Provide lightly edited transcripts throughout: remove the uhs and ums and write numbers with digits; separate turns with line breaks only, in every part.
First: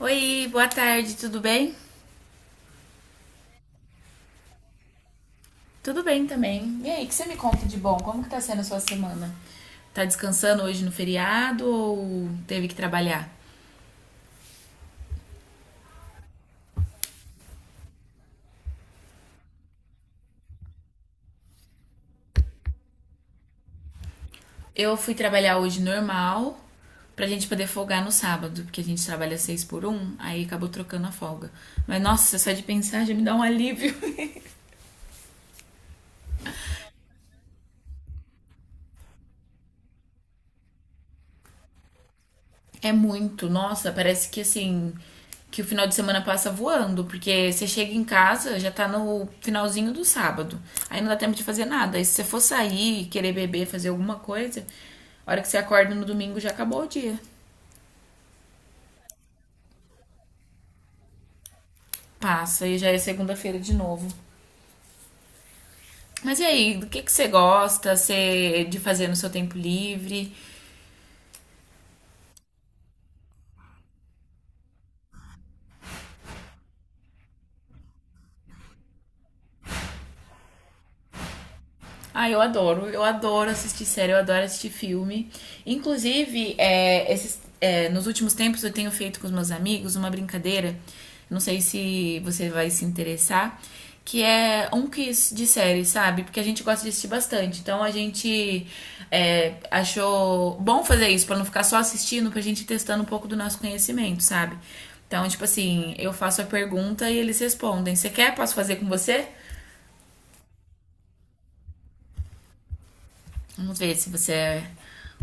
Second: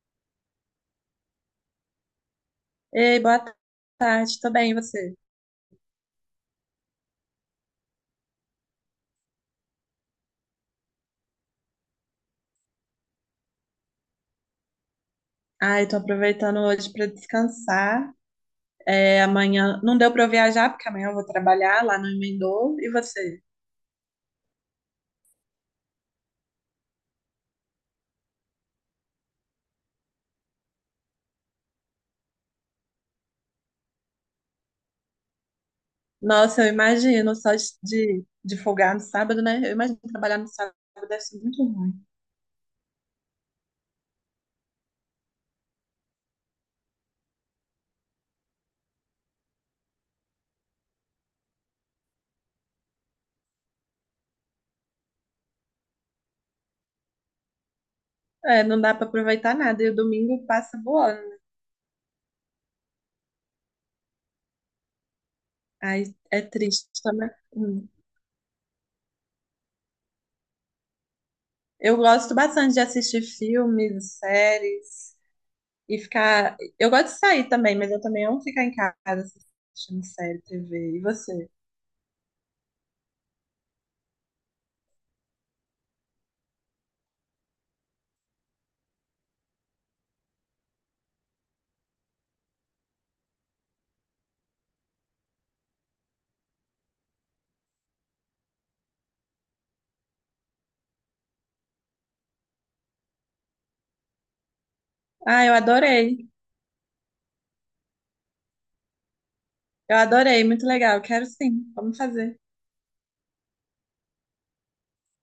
Oi, boa tarde, tudo bem?
Ei, boa tarde, tô bem, e você?
Tudo bem também. E aí, o que você me conta de bom? Como que tá sendo a sua semana? Tá descansando hoje no feriado ou teve que trabalhar?
Ai, tô aproveitando hoje pra descansar. É, amanhã não deu pra eu viajar, porque amanhã eu vou trabalhar lá no Emendou. E você?
Eu fui trabalhar hoje normal pra gente poder folgar no sábado, porque a gente trabalha seis por um, aí acabou trocando a folga. Mas nossa, só de pensar já me dá um alívio.
Nossa, eu imagino, só de, de folgar no sábado, né? Eu imagino que trabalhar no sábado deve ser muito ruim.
É muito, nossa, parece que assim, que o final de semana passa voando, porque você chega em casa, já tá no finalzinho do sábado. Aí não dá tempo de fazer nada. Aí se você for sair, querer beber, fazer alguma coisa, a hora que você acorda no domingo já acabou o dia.
É, não dá pra aproveitar nada, e o domingo passa voando.
Passa e já é segunda-feira de novo.
Ai,
Mas
é
e aí, do
triste
que você
também. Hum.
gosta você, de fazer no seu tempo livre?
Eu gosto bastante de assistir filmes, séries. E ficar. Eu gosto de sair também, mas eu também amo ficar em casa assistindo série, TV. E você?
Ah, eu adoro. Eu adoro assistir série, eu adoro assistir filme. Inclusive, esses, nos últimos tempos eu tenho feito com os meus amigos uma brincadeira. Não sei se você vai se interessar. Que é um quiz de série, sabe? Porque a gente gosta de assistir bastante. Então a gente achou bom fazer isso, pra não ficar só assistindo, pra gente ir testando um pouco do nosso conhecimento, sabe? Então, tipo
Ah, eu
assim, eu
adorei.
faço a pergunta e eles respondem. Você quer? Posso fazer com você?
Eu adorei, muito legal. Quero sim. Vamos fazer.
Vamos ver se você é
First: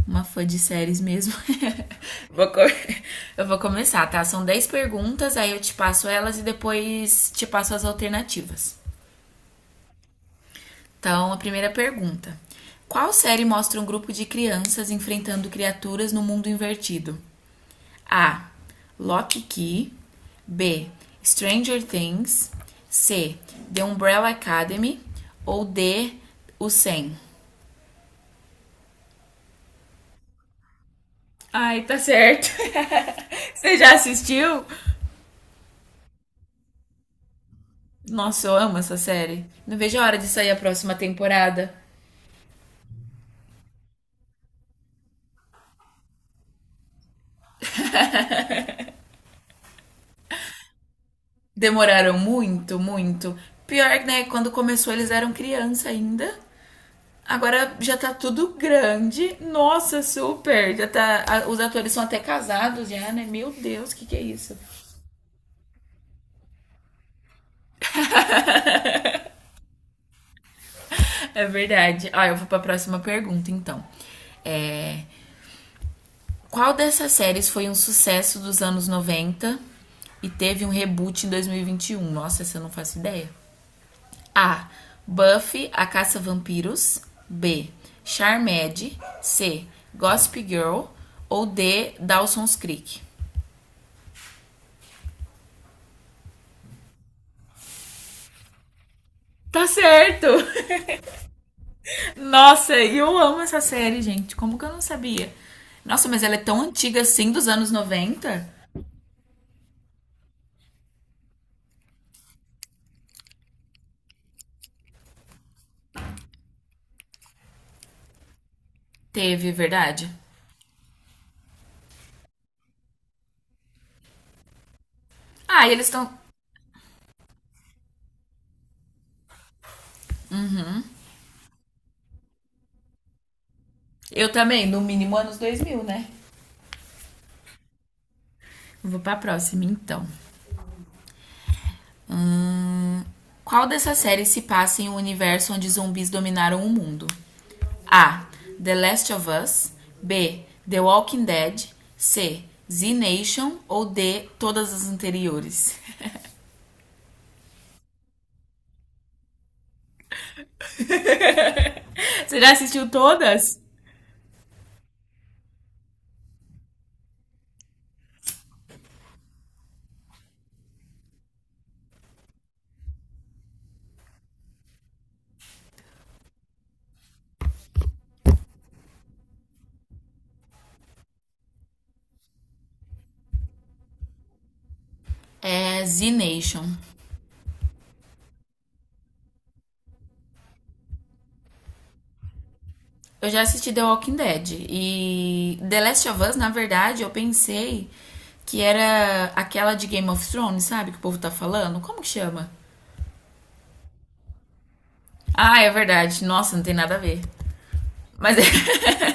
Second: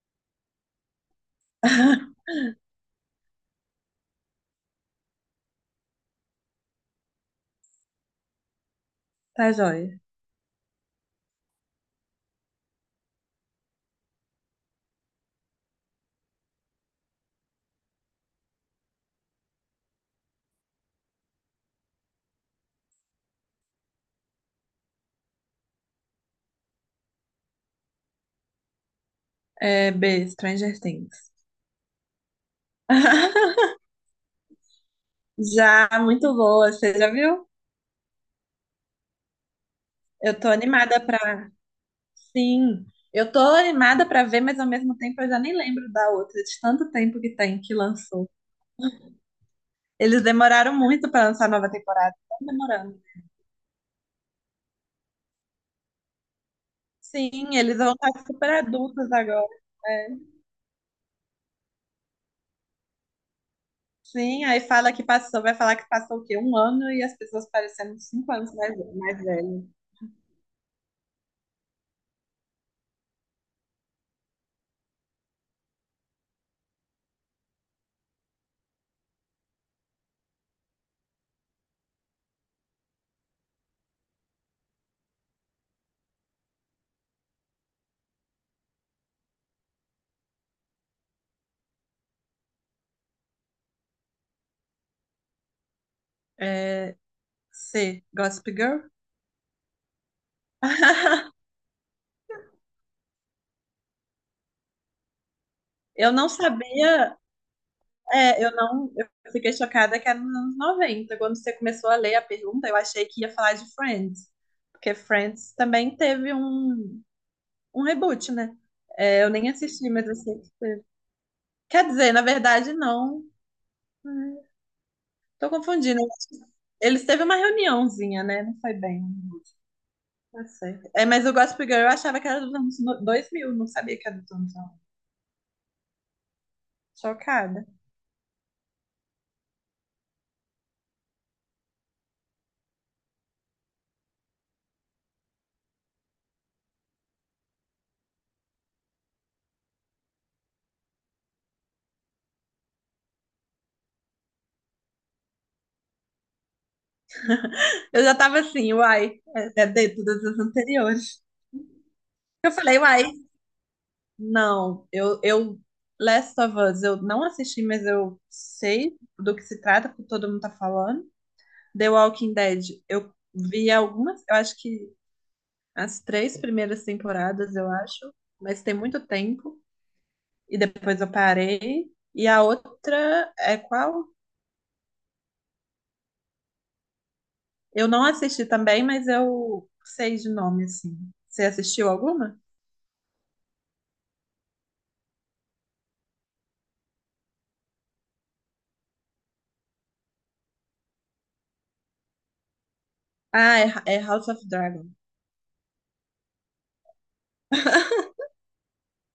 uma fã de séries mesmo. Vou co- eu vou começar, tá? São 10 perguntas, aí eu te passo elas e depois te passo as alternativas.
Tá joia.
Então, a primeira pergunta. Qual série mostra um grupo de crianças enfrentando criaturas no mundo invertido? A. Lock Key. B. Stranger Things. C. The Umbrella Academy. Ou D. O 100.
É, B, Stranger Things.
Ai, tá certo. Você já assistiu?
Já, muito boa. Você já viu?
Nossa, eu amo essa série. Não vejo a hora de
Eu tô
sair a próxima
animada pra.
temporada.
Sim. Eu tô animada pra ver, mas ao mesmo tempo eu já nem lembro da outra, de tanto tempo que tem que lançou. Eles demoraram muito pra lançar a nova temporada.
Demoraram
Estão
muito,
demorando.
muito. Pior, né? Quando começou, eles eram criança ainda.
Sim,
Agora
eles vão
já tá
estar super
tudo
adultos
grande.
agora.
Nossa,
É.
super! Já tá, os atores são até casados já, né? Meu Deus, o que, que é
Sim,
isso?
aí fala que passou, vai falar que passou o quê? Um ano e as pessoas parecendo 5 anos mais velho.
É verdade. Ah, eu vou pra próxima pergunta, então. É, qual dessas séries foi um sucesso dos anos 90 e teve um reboot em dois mil e vinte e um? Nossa, essa eu não faço ideia. A. Buffy, a caça-vampiros. B. Charmed. C. Gossip Girl. Ou D. Dawson's Creek.
É, C, Gossip Girl?
Tá certo! Nossa, eu amo essa série, gente. Como que eu não sabia? Nossa,
Eu
mas
não
ela é tão antiga
sabia,
assim, dos anos
é,
90?
eu não, eu fiquei chocada que era nos anos 90. Quando você começou a ler a pergunta, eu achei que ia falar de Friends, porque Friends também teve um reboot, né? É, eu
Teve,
nem
é
assisti, mas
verdade?
eu sei que teve. Quer dizer, na verdade, não. Tô
Ah, e eles
confundindo.
estão.
Eles teve uma reuniãozinha, né? Não foi bem. Tá certo. É, mas o Gossip Girl eu achava que era dos anos 2000. Não sabia que era dos
Eu
anos
também, no
90.
mínimo anos 2000, né?
Chocada.
Vou pra próxima, então. Qual dessas séries se passa em um universo onde zumbis dominaram o mundo? A. The Last of Us. B. The Walking Dead. C. Z Nation ou D. Todas as anteriores.
Eu já tava assim, uai, é dentro das anteriores.
Você já
Eu falei,
assistiu
uai,
todas?
não, Last of Us, eu não assisti, mas eu sei do que se trata, porque todo mundo tá falando. The Walking Dead, eu vi algumas, eu acho que as três primeiras temporadas, eu acho, mas tem muito tempo. E depois eu parei. E a outra é qual?
É Z Nation.
Eu não assisti também, mas eu sei de nome, assim. Você assistiu alguma?
Eu já assisti The Walking Dead e The Last of Us, na verdade, eu pensei que era aquela de Game of Thrones, sabe? Que o povo tá falando. Como que chama?
Ah, é House of Dragon.
Ah, é verdade. Nossa, não tem nada a ver. Mas é,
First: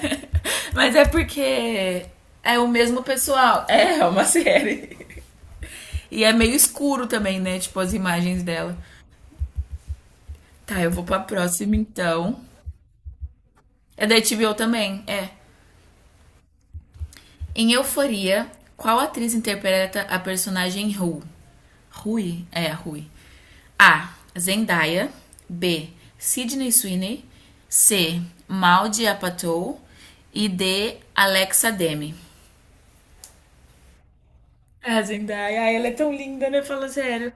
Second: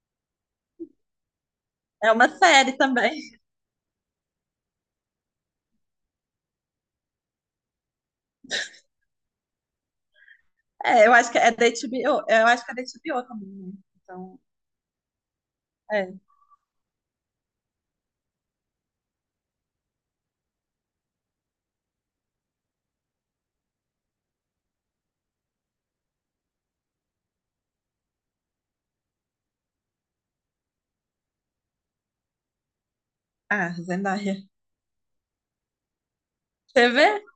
Mas é porque
É uma
é o
série
mesmo
também.
pessoal. É, é uma série. E é meio escuro também, né? Tipo, as imagens dela. Tá, eu vou
É, eu
pra
acho que é da
próxima
HBO.
então.
Eu acho que é da HBO também, né?
É da
Então,
HBO também? É.
é.
Em Euforia, qual atriz interpreta a personagem Rue? Rui? É, Rui. A. Zendaya. B. Sidney Sweeney. C. Maldi Apatow. E D. Alexa Demi.
Ah, Zendaya.
A Zendaya, ela é tão linda, né? Fala
Você vê?
sério.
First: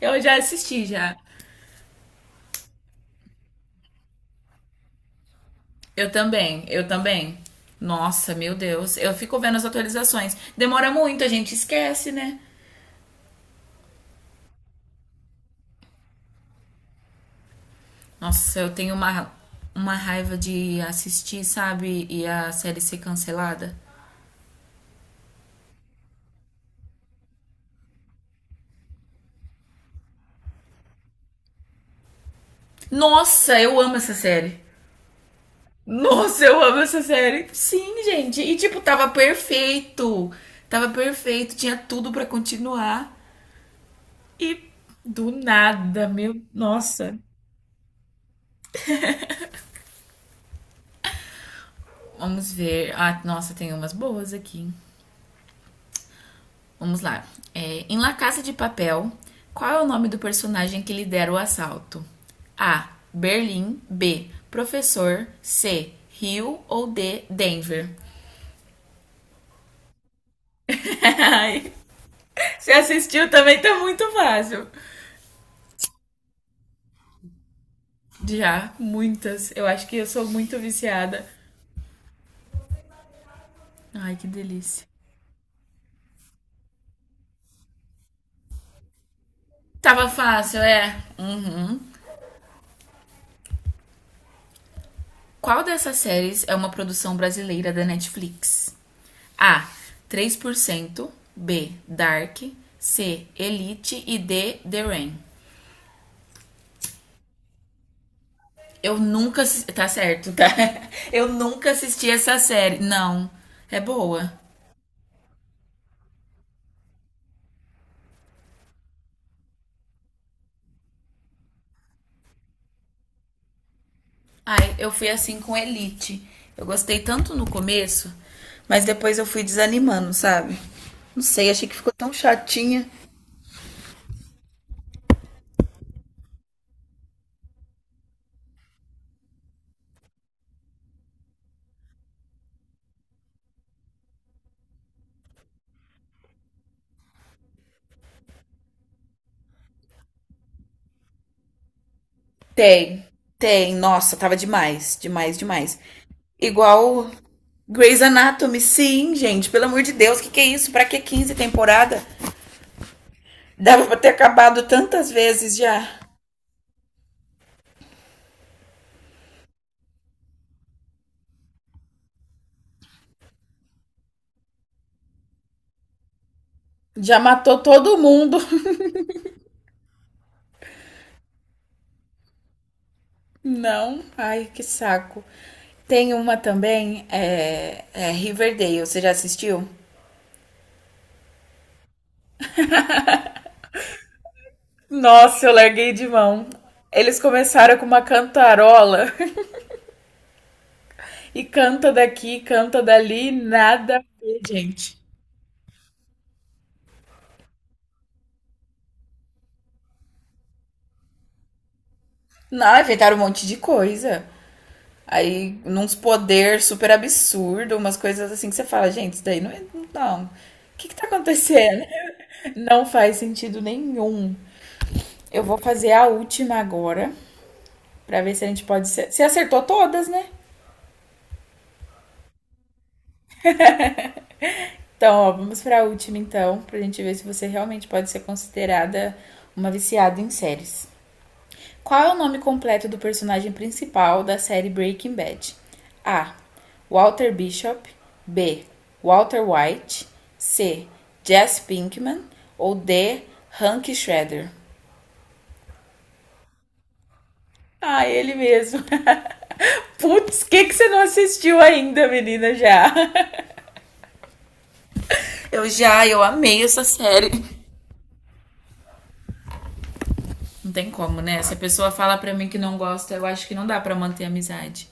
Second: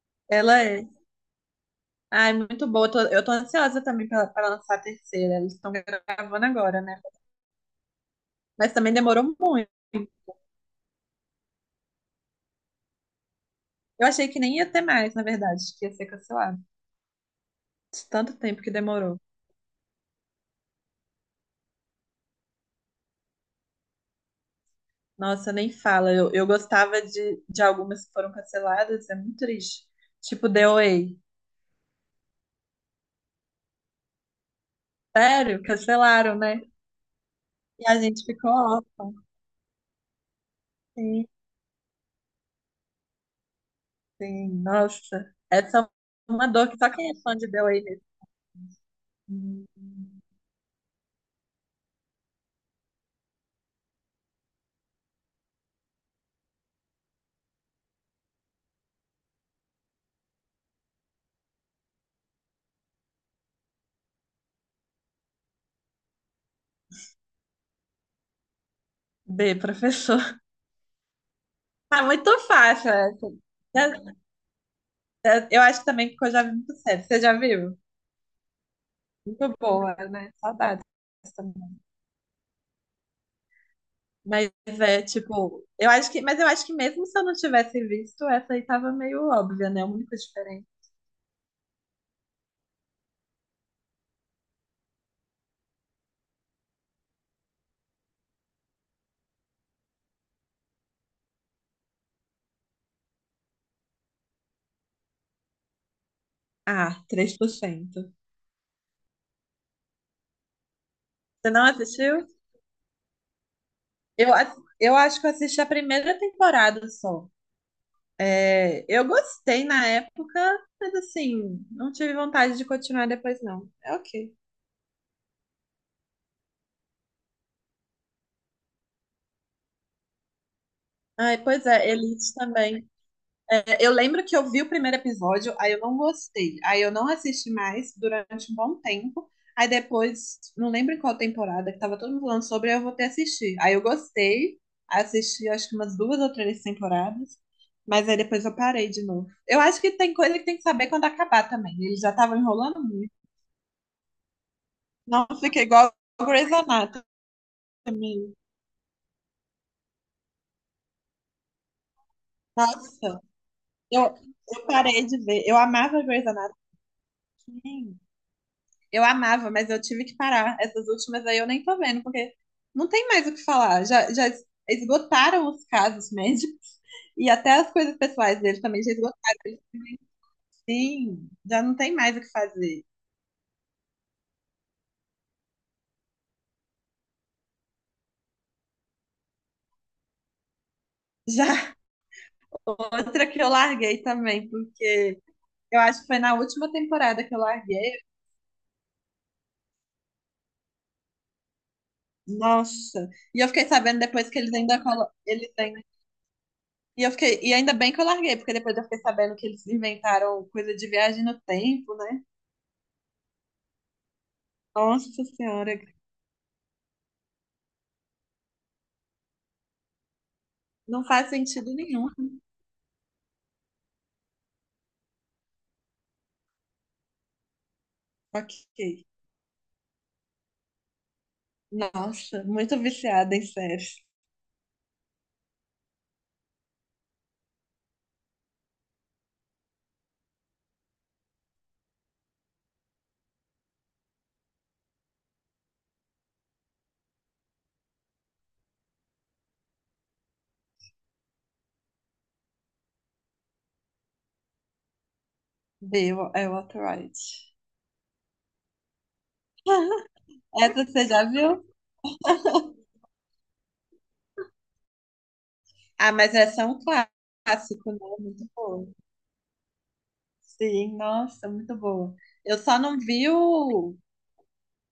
Eu já
Ela
assisti
é.
já.
Ai, muito boa. Eu tô ansiosa também pra lançar a terceira. Eles estão
Eu
gravando
também,
agora,
eu
né?
também. Nossa, meu
Mas também
Deus. Eu
demorou
fico vendo as
muito.
atualizações. Demora muito, a gente esquece, né?
Eu achei que nem ia ter mais, na verdade, que ia ser cancelado. De tanto
Nossa,
tempo
eu
que
tenho
demorou.
uma raiva de assistir, sabe? E a série ser cancelada.
Nossa, nem fala. Eu gostava de algumas que foram canceladas, é muito triste. Tipo The Way.
Nossa, eu amo essa série.
Sério, cancelaram,
Nossa, eu
né?
amo essa série.
E a
Sim,
gente
gente.
ficou
E tipo, tava
órfão.
perfeito. Tava
Sim,
perfeito, tinha tudo pra continuar.
sim.
E do
Nossa, essa
nada,
é
meu.
uma dor que só quem é
Nossa.
fã de The Way mesmo.
Vamos ver. Ah, nossa, tem umas boas aqui. Vamos lá. É, em La Casa de Papel, qual é o nome do personagem que lidera o assalto? A. Berlim. B. Professor. C. Rio ou D. Denver?
B, professor.
Ai,
Ah, muito
Você
fácil essa.
assistiu também tá muito
É-
fácil.
Eu acho também que eu já vi muito sério. Você já viu?
Já, muitas.
Muito
Eu acho
boa,
que eu sou
né?
muito
Saudades.
viciada. Ai, que
Mas
delícia.
é tipo, mas eu acho que mesmo se eu não tivesse visto, essa aí tava meio óbvia, né? A
Tava
única
fácil,
diferença.
é? Uhum. Qual dessas séries é uma produção brasileira da Netflix? A. 3%, B. Dark. C. Elite. E D. The Rain.
Ah, 3%.
Eu nunca. Tá certo, tá? Eu
Você não
nunca assisti
assistiu?
essa série. Não. É boa.
Eu acho que eu assisti a primeira temporada só. É, eu gostei na época, mas assim, não tive vontade de continuar depois, não. É ok.
Ai, eu fui assim com Elite. Eu gostei tanto no começo, mas depois eu fui desanimando, sabe? Não
Ai,
sei,
pois
achei que
é,
ficou tão
Elite também.
chatinha.
É, eu lembro que eu vi o primeiro episódio, aí eu não gostei. Aí eu não assisti mais durante um bom tempo. Aí depois, não lembro em qual temporada que tava todo mundo falando sobre, aí eu voltei ter assistir. Aí eu gostei, assisti acho que umas duas ou três temporadas, mas aí depois eu parei de novo. Eu acho que tem coisa que tem que saber quando acabar também. Eles já estavam enrolando
Tem,
muito.
tem. Nossa, tava demais,
Não
demais,
fica
demais.
igual o Grey's Anatomy.
Igual Grey's Anatomy, sim, gente. Pelo amor de Deus, o que que é isso? Pra que 15 temporada?
Nossa,
Dava pra
eu,
ter acabado
eu parei
tantas
de ver. Eu
vezes já.
amava Grey's Anatomy. Eu amava, mas eu tive que parar. Essas últimas aí eu nem tô vendo, porque não tem mais o que falar. Já, já esgotaram os casos médicos
Já
e até
matou
as coisas
todo mundo.
pessoais dele também já esgotaram. Ele, Sim, já não tem mais o que fazer.
Não. Ai, que saco. Tem uma também, é Riverdale. Você já assistiu?
Já outra que eu larguei também, porque
Nossa, eu
eu
larguei
acho
de
que foi na
mão.
última
Eles
temporada que eu
começaram com
larguei.
uma cantarola e canta daqui, canta
Nossa!
dali,
E eu fiquei
nada
sabendo
a
depois que
ver, gente.
eles ainda e ainda bem que eu larguei, porque depois eu fiquei sabendo que eles inventaram coisa de viagem no tempo, né?
Não, inventaram um monte de coisa.
Nossa
Aí,
Senhora.
num poder super absurdo, umas coisas assim que você fala, gente, isso daí não é. Não. O que que
Não
tá
faz sentido
acontecendo?
nenhum.
Não faz sentido nenhum. Eu vou fazer a última agora, pra ver se a
Ok.
gente pode ser. Você acertou todas, né?
Nossa, muito viciada em séries.
Então, ó, vamos pra última então, pra gente ver se você realmente pode ser considerada uma viciada em séries. Qual é o nome completo do personagem principal da série Breaking Bad? A. Walter Bishop. B. Walter White. C. Jesse Pinkman. Ou D. Hank Shredder.
É Waterworld.
Ah, ele mesmo. Putz, que
Essa
você não
você já
assistiu
viu?
ainda, menina, já? Eu já,
Ah,
eu
mas
amei
essa é um
essa série.
clássico, né? Muito boa.
Não tem
Sim,
como, né?
nossa,
Se a
muito
pessoa
boa.
fala pra mim
Eu
que não
só não
gosta, eu
vi
acho que não dá pra
o.
manter a amizade.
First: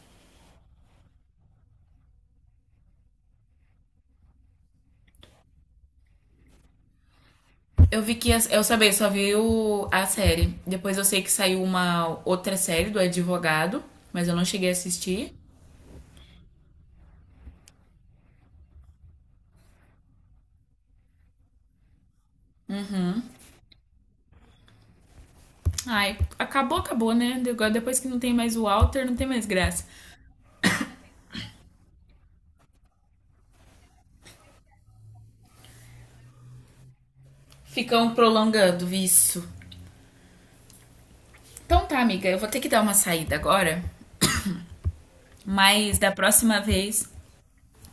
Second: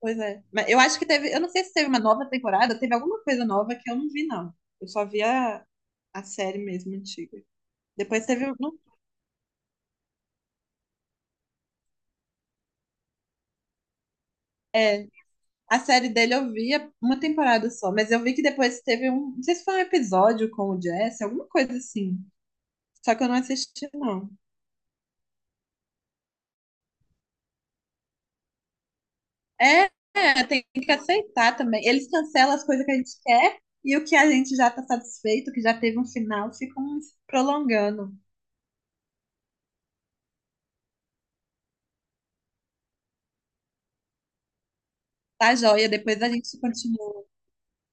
Pois é. Mas eu acho que teve. Eu não sei se teve uma nova temporada, teve alguma coisa nova que eu não vi, não. Eu só vi a série mesmo, antiga.
Eu vi
Depois
que.
teve.
Eu
Não,
sabia, só vi a série. Depois eu sei que saiu uma outra série do Advogado, mas eu não cheguei a
é,
assistir.
a série dele eu via uma temporada só, mas eu vi que depois teve um. Não sei se foi um episódio com o Jesse, alguma coisa assim. Só que eu não assisti, não.
Ai, acabou, acabou, né? Agora, depois que não tem mais o Walter, não tem mais graça.
É, é, tem que aceitar também. Eles cancelam as coisas que a gente quer e o que a gente já tá satisfeito, que já teve um final, ficam prolongando.
Ficam prolongando isso. Então tá, amiga, eu vou ter que dar uma saída agora,
Tá joia,
mas da
depois a gente
próxima vez.
continua.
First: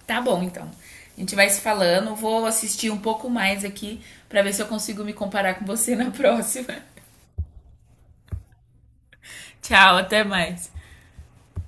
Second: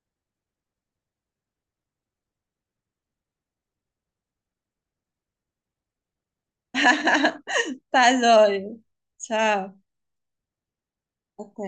Tá bom, então. A gente vai se falando. Vou assistir um pouco mais aqui pra ver se eu consigo me comparar com você na próxima.
Tá joia. Tchau.
Tchau, até mais.
Até.